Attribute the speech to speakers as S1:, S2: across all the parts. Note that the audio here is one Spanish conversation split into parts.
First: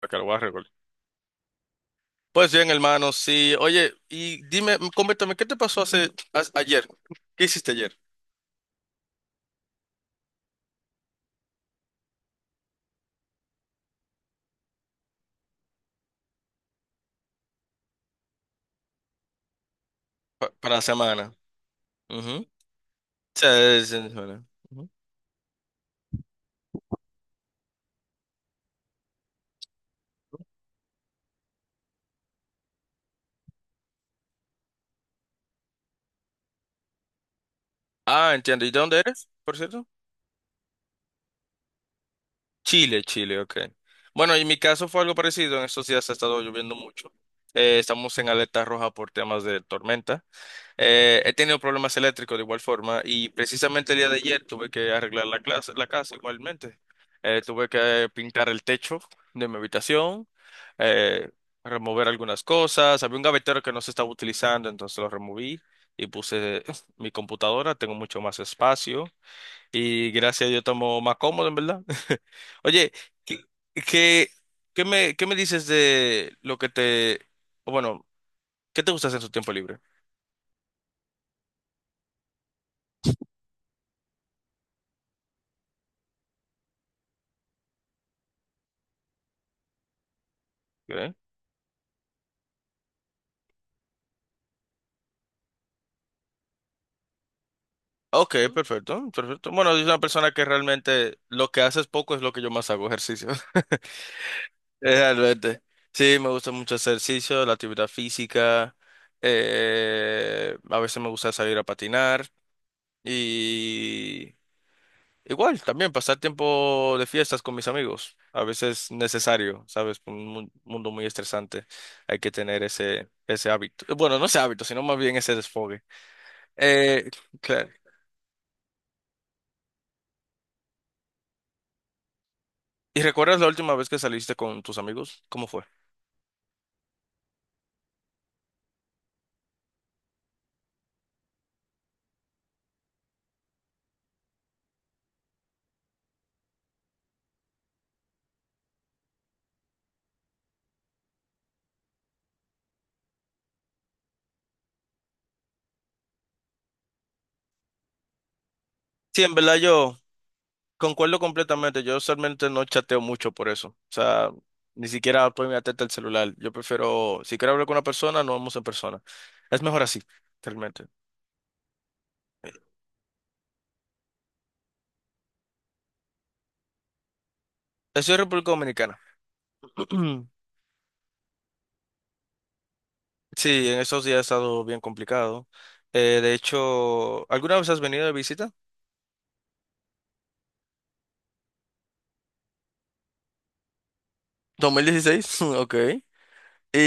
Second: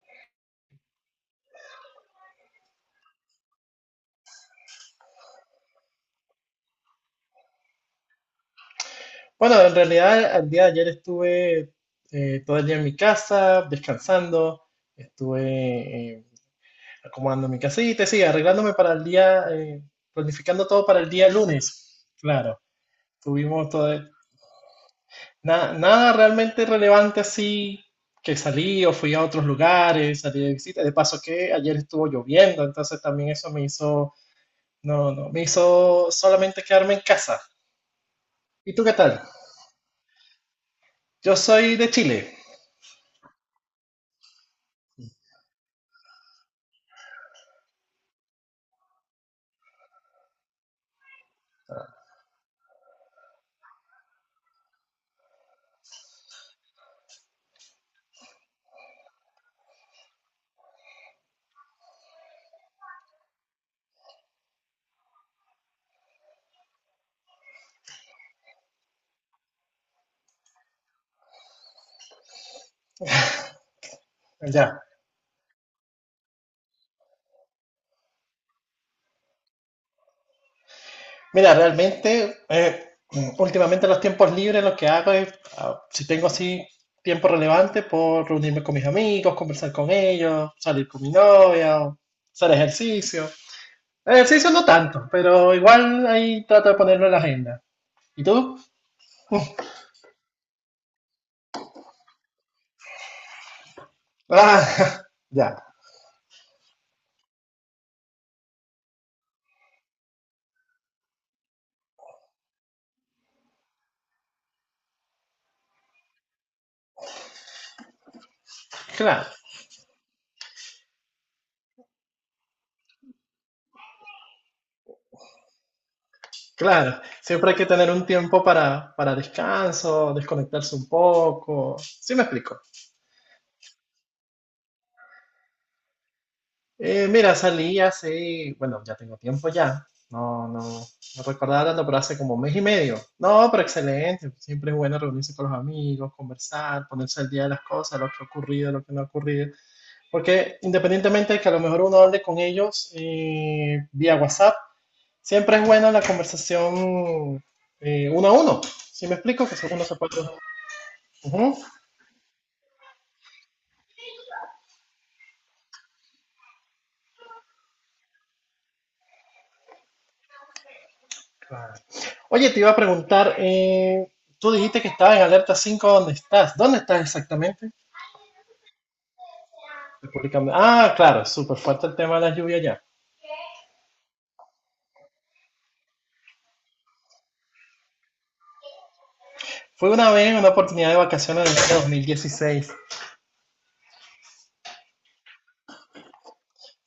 S1: Acá lo voy a recordar. Pues bien, hermano, sí. Oye, y dime, coméntame, ¿qué te pasó hace ayer? ¿Qué hiciste ayer?
S2: Bueno, en realidad el día de ayer estuve todo el día en mi casa, descansando, estuve acomodando mi casita, sí, arreglándome para el día, planificando
S1: Para la
S2: todo para el día
S1: semana.
S2: lunes.
S1: Ujú.
S2: Claro,
S1: Sí,
S2: tuvimos todo,
S1: sí, sí, bueno. Ujú.
S2: nada realmente relevante así, que salí o fui a otros lugares, salí de visita. De paso que ayer estuvo lloviendo, entonces también eso me hizo, no, no, me hizo solamente quedarme en casa.
S1: Ah, entiendo. ¿Y
S2: ¿Y
S1: de
S2: tú qué
S1: dónde
S2: tal?
S1: eres, por cierto?
S2: Yo soy de Chile,
S1: Chile, Chile, ok. Bueno, en mi caso fue algo parecido. En estos días ha estado lloviendo mucho. Estamos en alerta roja por temas de tormenta. He tenido problemas eléctricos de igual forma y precisamente el día de ayer tuve que arreglar la clase, la casa igualmente. Tuve que pintar el techo de mi habitación, eh, remover algunas cosas. Había un gavetero que no se estaba utilizando, entonces lo removí y puse mi computadora. Tengo mucho más espacio y gracias a Dios estamos más cómodo, en verdad. Oye, ¿qué, qué,
S2: allá.
S1: qué me dices de lo que te, o bueno, qué te gusta hacer en tu tiempo libre?
S2: Mira, realmente, últimamente los tiempos libres lo que hago es, si tengo así tiempo relevante, puedo reunirme con mis amigos, conversar con ellos, salir con mi novia, o hacer ejercicio. Ejercicio no tanto, pero igual ahí trato de ponerlo en la agenda. ¿Y
S1: Ok,
S2: tú?
S1: perfecto, perfecto. Bueno, soy una persona que realmente lo que hace es poco es lo que yo más hago, ejercicio.
S2: Ah, ya,
S1: Realmente. Sí, me gusta mucho hacer ejercicio, la actividad física. A veces me gusta salir a patinar. Y igual, también pasar tiempo de fiestas con mis amigos. A veces
S2: claro,
S1: necesario, ¿sabes? Un mundo muy estresante. Hay que tener ese hábito. Bueno, no ese hábito, sino más bien ese desfogue.
S2: claro.
S1: Eh,
S2: Siempre hay que
S1: claro.
S2: tener un tiempo para descanso, desconectarse un poco. ¿Sí me explico?
S1: ¿Y recuerdas la última vez que saliste con tus amigos? ¿Cómo fue?
S2: Mira, salí hace, bueno, ya tengo tiempo ya. No, no, no recordaba tanto, pero hace como mes y medio. No, pero excelente. Siempre es bueno reunirse con los amigos, conversar, ponerse al día de las cosas, lo que ha ocurrido, lo que no ha ocurrido. Porque independientemente de que a lo mejor uno hable con ellos vía WhatsApp, siempre es buena la conversación uno a uno. ¿Sí me
S1: Sí, en
S2: explico? Que
S1: verdad
S2: uno se
S1: yo
S2: puede.
S1: concuerdo
S2: Ujú.
S1: completamente. Yo usualmente no chateo mucho por eso. O sea, ni siquiera estoy mi atenta al celular. Yo prefiero, si quiero hablar con una persona, nos vemos en persona. Es mejor así, realmente.
S2: Claro. Oye, te iba a preguntar, tú dijiste que estabas en alerta 5. ¿Dónde estás? ¿Dónde estás exactamente?
S1: Estoy en República Dominicana.
S2: Ah, claro, súper fuerte el tema de la lluvia allá.
S1: Sí, en esos días ha estado bien complicado. De hecho, ¿alguna vez has venido de visita?
S2: Fue una vez, una oportunidad de vacaciones en el año 2016,
S1: 2016, ok.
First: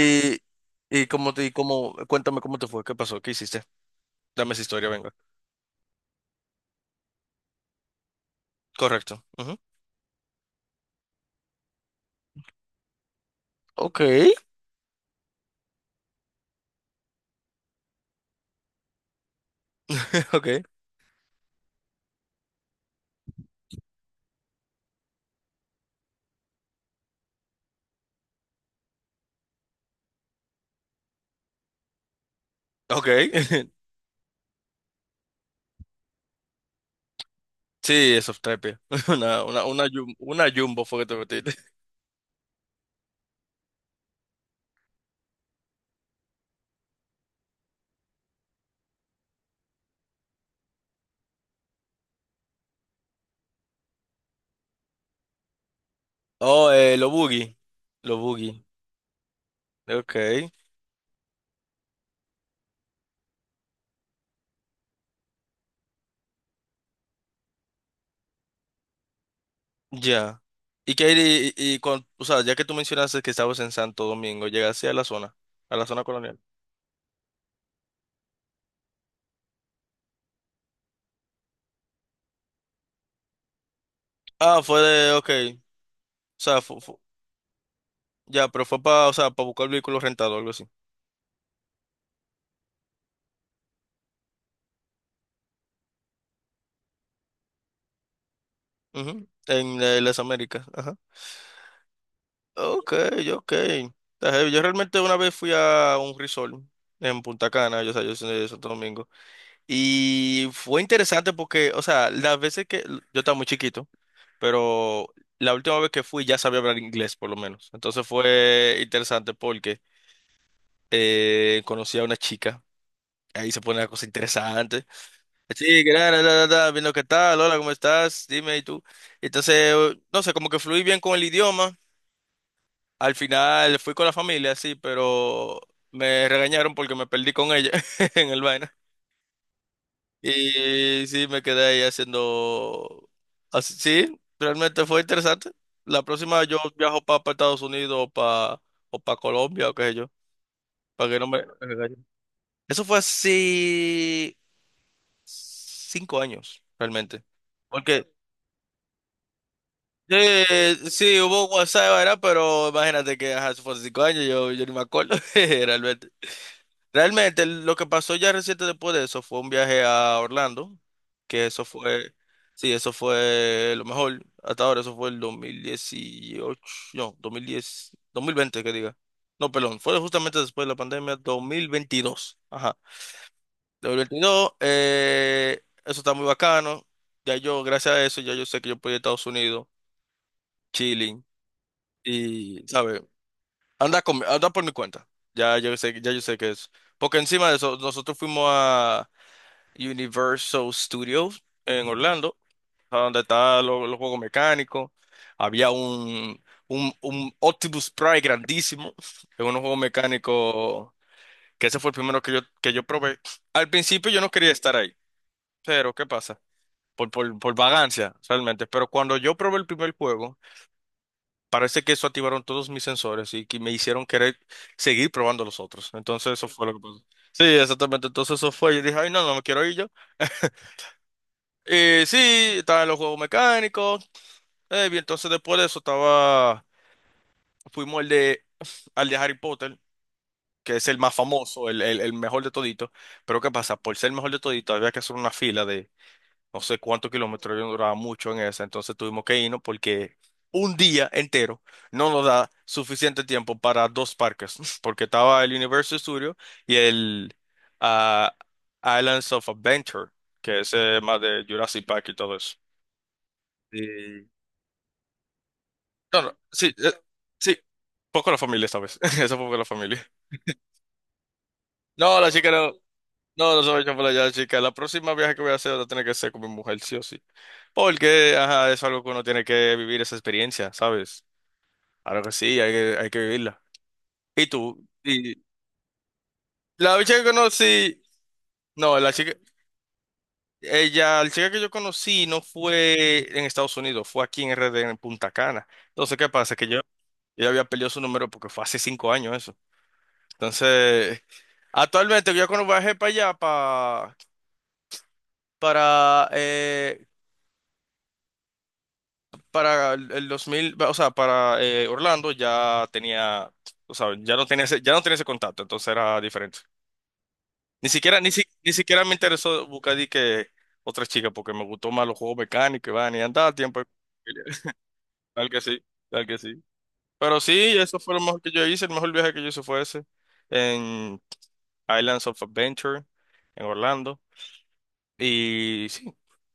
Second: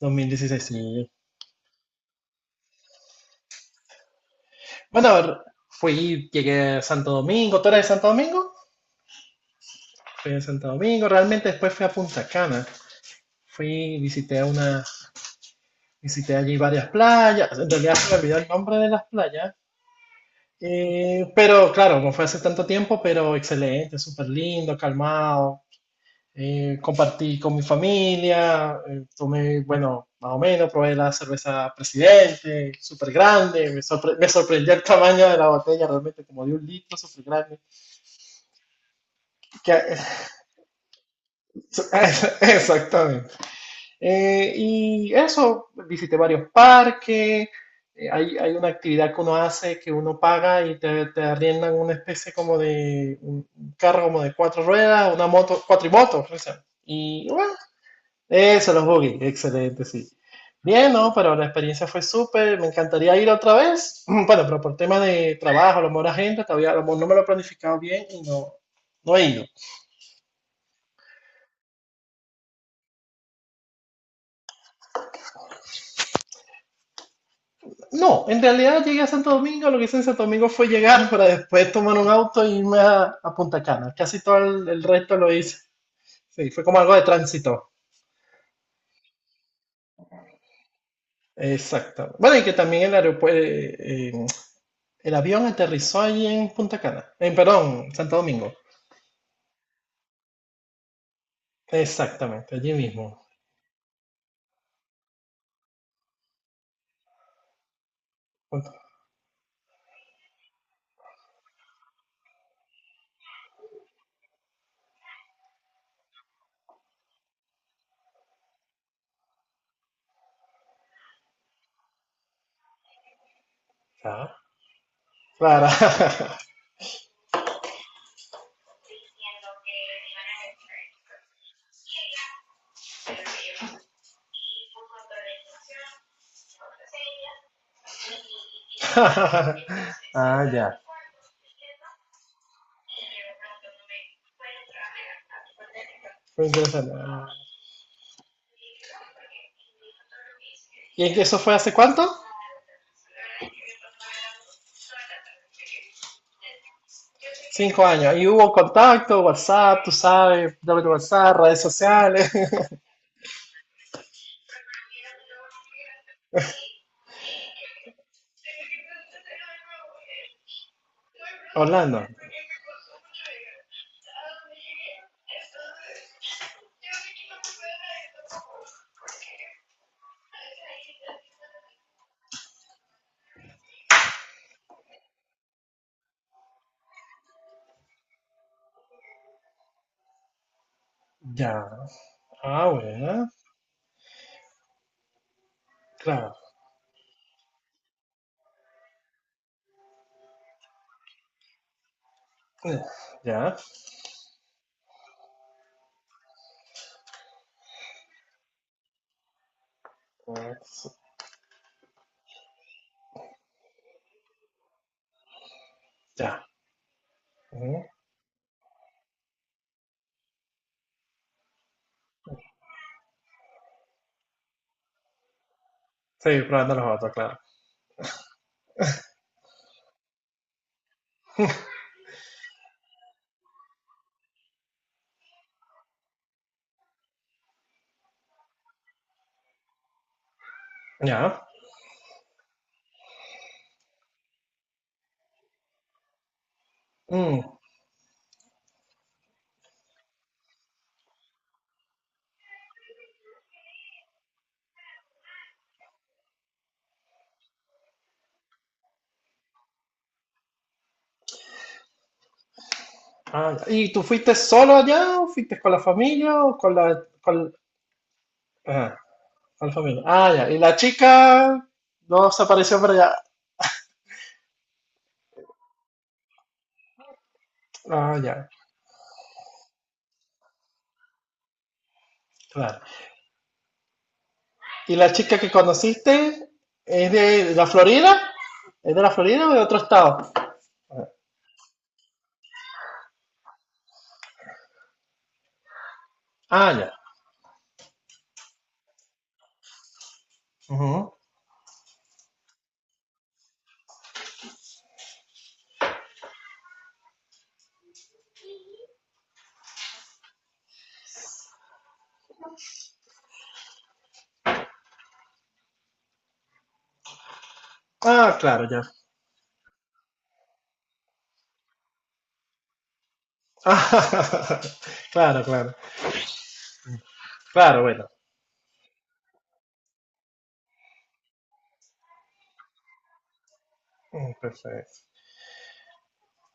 S1: y
S2: sí.
S1: cómo te, y cómo, cuéntame cómo te fue, qué pasó, qué hiciste. Dame esa historia,
S2: Bueno,
S1: venga.
S2: a ver, fui, llegué a Santo Domingo, ¿tú eres de Santo Domingo?
S1: Correcto.
S2: Fui a Santo Domingo, realmente después fui a Punta Cana. Fui,
S1: Ok,
S2: visité allí varias playas. En realidad se me olvidó el nombre de las playas.
S1: ok,
S2: Pero claro, no fue hace tanto tiempo, pero excelente, súper lindo, calmado. Compartí con mi familia, tomé, bueno, más o menos, probé la cerveza Presidente,
S1: ok.
S2: súper grande, me, sorpre- me sorprendió el tamaño de la botella, realmente como de un litro, súper grande.
S1: Sí, es Softrapia. Una, una jumbo fue que te metiste.
S2: Exactamente. Y eso, visité varios parques, hay una actividad que uno hace que uno paga y te arriendan una especie como de un carro como de cuatro ruedas, una moto, cuatrimoto. Creo que
S1: Oh, lo
S2: Y bueno,
S1: boogie. Lo boogie.
S2: eso, los buggy, excelente, sí.
S1: Ok,
S2: Bien, ¿no? Pero la experiencia fue súper, me encantaría ir otra vez, bueno, pero por tema de trabajo, a lo mejor la gente, todavía a lo mejor no me lo he planificado bien y no, no he ido.
S1: ya. Y que o sea, ya que tú mencionaste que estabas en Santo Domingo, llegaste a la zona colonial.
S2: No, en realidad llegué a Santo Domingo, lo que hice en Santo Domingo fue llegar para después tomar un auto e irme a Punta Cana. Casi todo
S1: Ah,
S2: el,
S1: fue
S2: el
S1: de,
S2: resto
S1: ok.
S2: lo
S1: O
S2: hice. Sí,
S1: sea,
S2: fue como algo de tránsito.
S1: ya, pero fue para, o sea, para buscar vehículos rentados o algo así.
S2: Exacto. Bueno, y que también el aeropuerto, el avión aterrizó allí en Punta Cana. En, perdón, Santo Domingo.
S1: Ujú. En, las Américas. Ajá.
S2: Exactamente, allí
S1: Ok,
S2: mismo.
S1: ok. Está heavy. Yo realmente una vez fui a un resort en Punta Cana, yo, o sea, yo soy de Santo
S2: Punta-
S1: Domingo, y fue interesante porque, o sea, las veces que yo estaba muy chiquito, pero la última vez que fui ya sabía hablar inglés por lo menos. Entonces fue interesante porque conocí a una chica, ahí se pone la cosa
S2: Claro.
S1: interesante.
S2: Claro.
S1: Sí, que viendo qué tal, hola, ¿cómo estás? Dime, ¿y tú? Entonces, no sé, como que fluí bien con el idioma. Al final fui con la familia, sí, pero me regañaron porque me perdí con ella en el vaina. Y sí, me quedé ahí haciendo... así- Sí, realmente fue interesante. La próxima
S2: Fue
S1: yo
S2: interesante.
S1: viajo para
S2: Ah.
S1: Estados Unidos o para o pa Colombia o qué sé yo,
S2: ¿Y
S1: para
S2: es
S1: que
S2: que
S1: no
S2: eso
S1: me
S2: fue hace
S1: regañen.
S2: cuánto?
S1: Eso fue así 5 años, realmente.
S2: Cinco
S1: Porque
S2: años. ¿Y hubo contacto, WhatsApp, tú sabes, doble
S1: sí,
S2: WhatsApp,
S1: hubo
S2: redes
S1: WhatsApp, ¿verdad?
S2: sociales?
S1: Pero imagínate que ajá, eso fue hace 5 años, yo ni me acuerdo, realmente. Realmente lo que pasó ya reciente después de eso fue un viaje a Orlando, que eso
S2: Orlando.
S1: fue, sí, eso fue lo mejor hasta ahora, eso fue el 2018, no, 2010, 2020 que diga. No, perdón, fue justamente después de la pandemia, 2022. Ajá. 2022, eso está muy bacano. Ya yo, gracias a eso, ya yo sé que yo puedo ir a Estados Unidos, chilling,
S2: Ya.
S1: y,
S2: Ah,
S1: ¿sabes?
S2: bueno.
S1: Anda, con, anda por mi cuenta. Ya yo
S2: Claro.
S1: sé que es. Porque encima de eso, nosotros fuimos a Universal Studios en Orlando,
S2: Ya.
S1: a donde
S2: Ya.
S1: estaban los juegos mecánicos. Había un Optimus Prime grandísimo, en unos juegos
S2: Ex-
S1: mecánicos, que ese fue el primero que yo probé. Al principio yo no quería estar ahí, pero ¿qué pasa?
S2: Ya.
S1: Por
S2: Ujú.
S1: vagancia, realmente. Pero cuando yo probé el primer juego, parece que eso activaron todos mis sensores y que me hicieron querer seguir probando los otros. Entonces
S2: Seguir
S1: eso fue lo
S2: probando
S1: que
S2: los
S1: pasó.
S2: otros, claro.
S1: Sí, exactamente. Entonces eso fue. Yo dije, ay, no, no me quiero ir yo. Sí, estaban los juegos mecánicos. Bien, entonces después de eso estaba, fuimos al de Harry Potter, que es el más
S2: Ya.
S1: famoso, el mejor de todito. Pero ¿qué pasa? Por ser el mejor de todito había que hacer una fila de no sé cuántos
S2: Mm.
S1: kilómetros, yo no duraba mucho en esa, entonces tuvimos que irnos porque un día entero no nos da suficiente tiempo para dos parques, porque estaba el Universal Studio y el ah, Islands of Adventure, que es más de Jurassic Park y todo eso.
S2: Ah, ya. ¿Y tú
S1: Sí.
S2: fuiste solo allá o fuiste con la
S1: No, no,
S2: familia o
S1: sí, sí, poco la familia esta
S2: ah,
S1: vez, eso poco la
S2: con la
S1: familia.
S2: familia? Ah, ya. ¿Y la chica
S1: No, la
S2: no se
S1: chica no,
S2: apareció por allá?
S1: no, no se va a echar por allá, chica. La próxima viaje que voy a hacer va a tener que ser con mi mujer, sí o sí.
S2: Ah,
S1: Porque,
S2: ya.
S1: ajá, es algo que uno tiene que vivir esa experiencia, ¿sabes? Claro que sí,
S2: Claro.
S1: hay que vivirla. ¿Y tú?
S2: ¿Y la chica
S1: Y
S2: que conociste
S1: la
S2: es
S1: chica que
S2: de la
S1: conocí,
S2: Florida? ¿Es
S1: no,
S2: de la
S1: la chica,
S2: Florida o de otro estado?
S1: ella, la chica que yo conocí no fue en Estados Unidos, fue aquí en RD, en Punta Cana. Entonces, ¿qué pasa? Que
S2: Ah, ya.
S1: yo había perdido su número porque fue hace cinco años eso.
S2: Ujú.
S1: Entonces, actualmente yo cuando viajé para allá, para, eh, para el 2000, o sea, para Orlando ya tenía, o sea, ya no tenía ese, ya no tenía ese contacto, entonces era diferente. Ni siquiera,
S2: Ah, claro,
S1: ni
S2: ya.
S1: siquiera me interesó buscar di que otra chica, porque me gustó más los juegos mecánicos, y van y andaba a tiempo.
S2: Ah, claro,
S1: Tal que
S2: claro.
S1: sí, tal que sí. Pero sí,
S2: Claro,
S1: eso
S2: bueno.
S1: fue lo mejor que yo hice, el mejor viaje que yo hice fue ese, en Islands of Adventure, en Orlando.
S2: Mm, perfecto.
S1: Y sí.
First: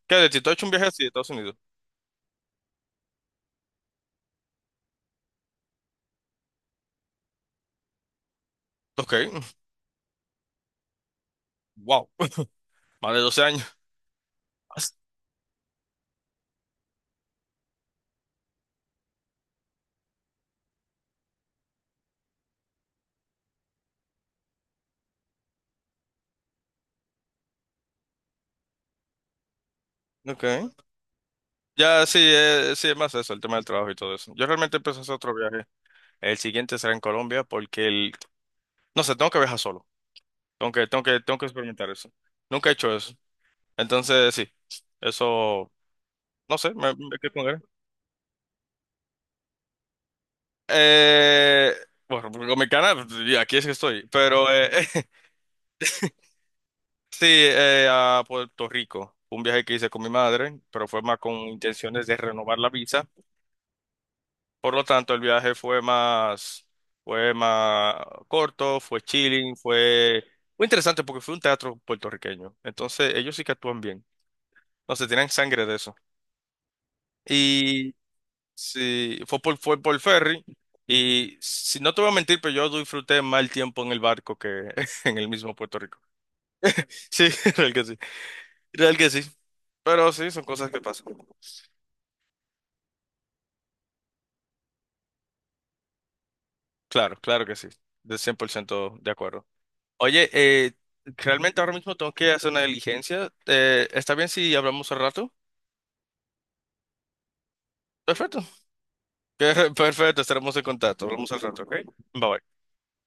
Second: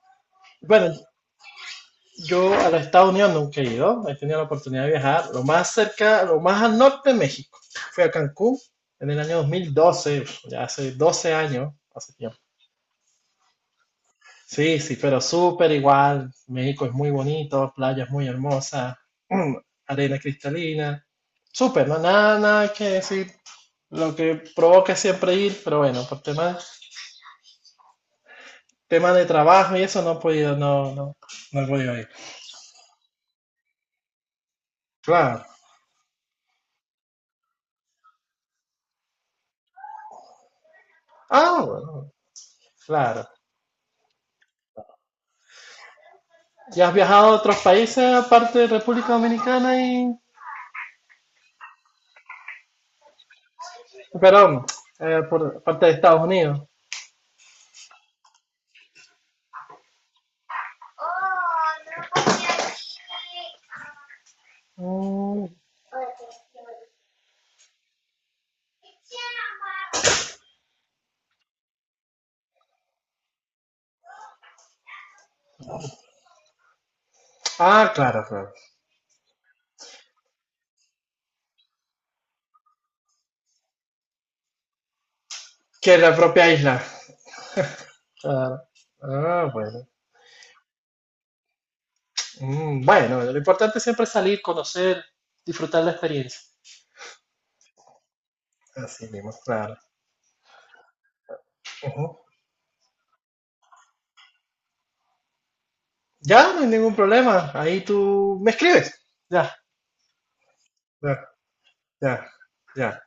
S1: ¿Qué? ¿De ti tú has hecho un viaje
S2: Bueno,
S1: así de Estados Unidos?
S2: yo a los Estados Unidos nunca he ido. He tenido la oportunidad de viajar lo más cerca, lo más al norte de México. Fui a Cancún en
S1: Ok.
S2: el año 2012, ya hace 12 años,
S1: Wow.
S2: hace tiempo.
S1: Más de 12 años.
S2: Sí,
S1: As-
S2: sí, pero súper igual. México es muy bonito, playas muy hermosas, mm, arena cristalina. Súper, no, nada, nada que decir. Lo que provoca es siempre ir, pero bueno, por tema de trabajo y eso no he
S1: Ok.
S2: podido, no, no, no he podido
S1: Ya
S2: ir.
S1: sí, sí, es más eso, el tema del trabajo y todo eso. Yo realmente empecé a hacer otro
S2: Claro.
S1: viaje. El siguiente será en Colombia porque el... No sé, tengo que viajar solo. Tengo que,
S2: Ah,
S1: experimentar
S2: bueno,
S1: eso. Nunca he hecho eso.
S2: claro.
S1: Entonces, sí. Eso, no sé,
S2: ¿Ya has
S1: me
S2: viajado
S1: quedé
S2: a
S1: con
S2: otros
S1: ganas.
S2: países aparte de República Dominicana y,
S1: Eh, bueno, con mi canal, y aquí es que estoy. Pero,
S2: perdón, por parte de Estados Unidos?
S1: Sí, a Puerto Rico. Fue un viaje que hice con mi madre, pero fue más con intenciones de renovar la visa. Por lo tanto, el
S2: Mm,
S1: viaje fue más corto, fue chilling, fue interesante porque fue un teatro puertorriqueño. Entonces, ellos sí que actúan bien. No se tienen sangre de eso.
S2: ah,
S1: Y
S2: claro, claro.
S1: sí, fue por ferry. Y si no te voy a mentir, pero yo disfruté más el tiempo en el barco que en el mismo Puerto
S2: Que
S1: Rico.
S2: la propia isla.
S1: Sí, real que sí.
S2: Claro.
S1: Real que sí.
S2: Ah, bueno.
S1: Pero sí, son cosas que pasan.
S2: Bueno, lo importante siempre es salir, conocer, disfrutar la experiencia.
S1: Claro, claro que sí. De 100%
S2: Así
S1: de
S2: mismo,
S1: acuerdo.
S2: claro.
S1: Oye, realmente ahora mismo tengo
S2: Ujú.
S1: que hacer una diligencia. ¿Está bien si hablamos al rato?
S2: Ya, no hay ningún problema. Ahí tú
S1: Perfecto.
S2: me escribes. Ya,
S1: Perfecto, estaremos en contacto.
S2: ya,
S1: Hablamos al rato, ¿ok?
S2: ya,
S1: Bye bye.
S2: ya.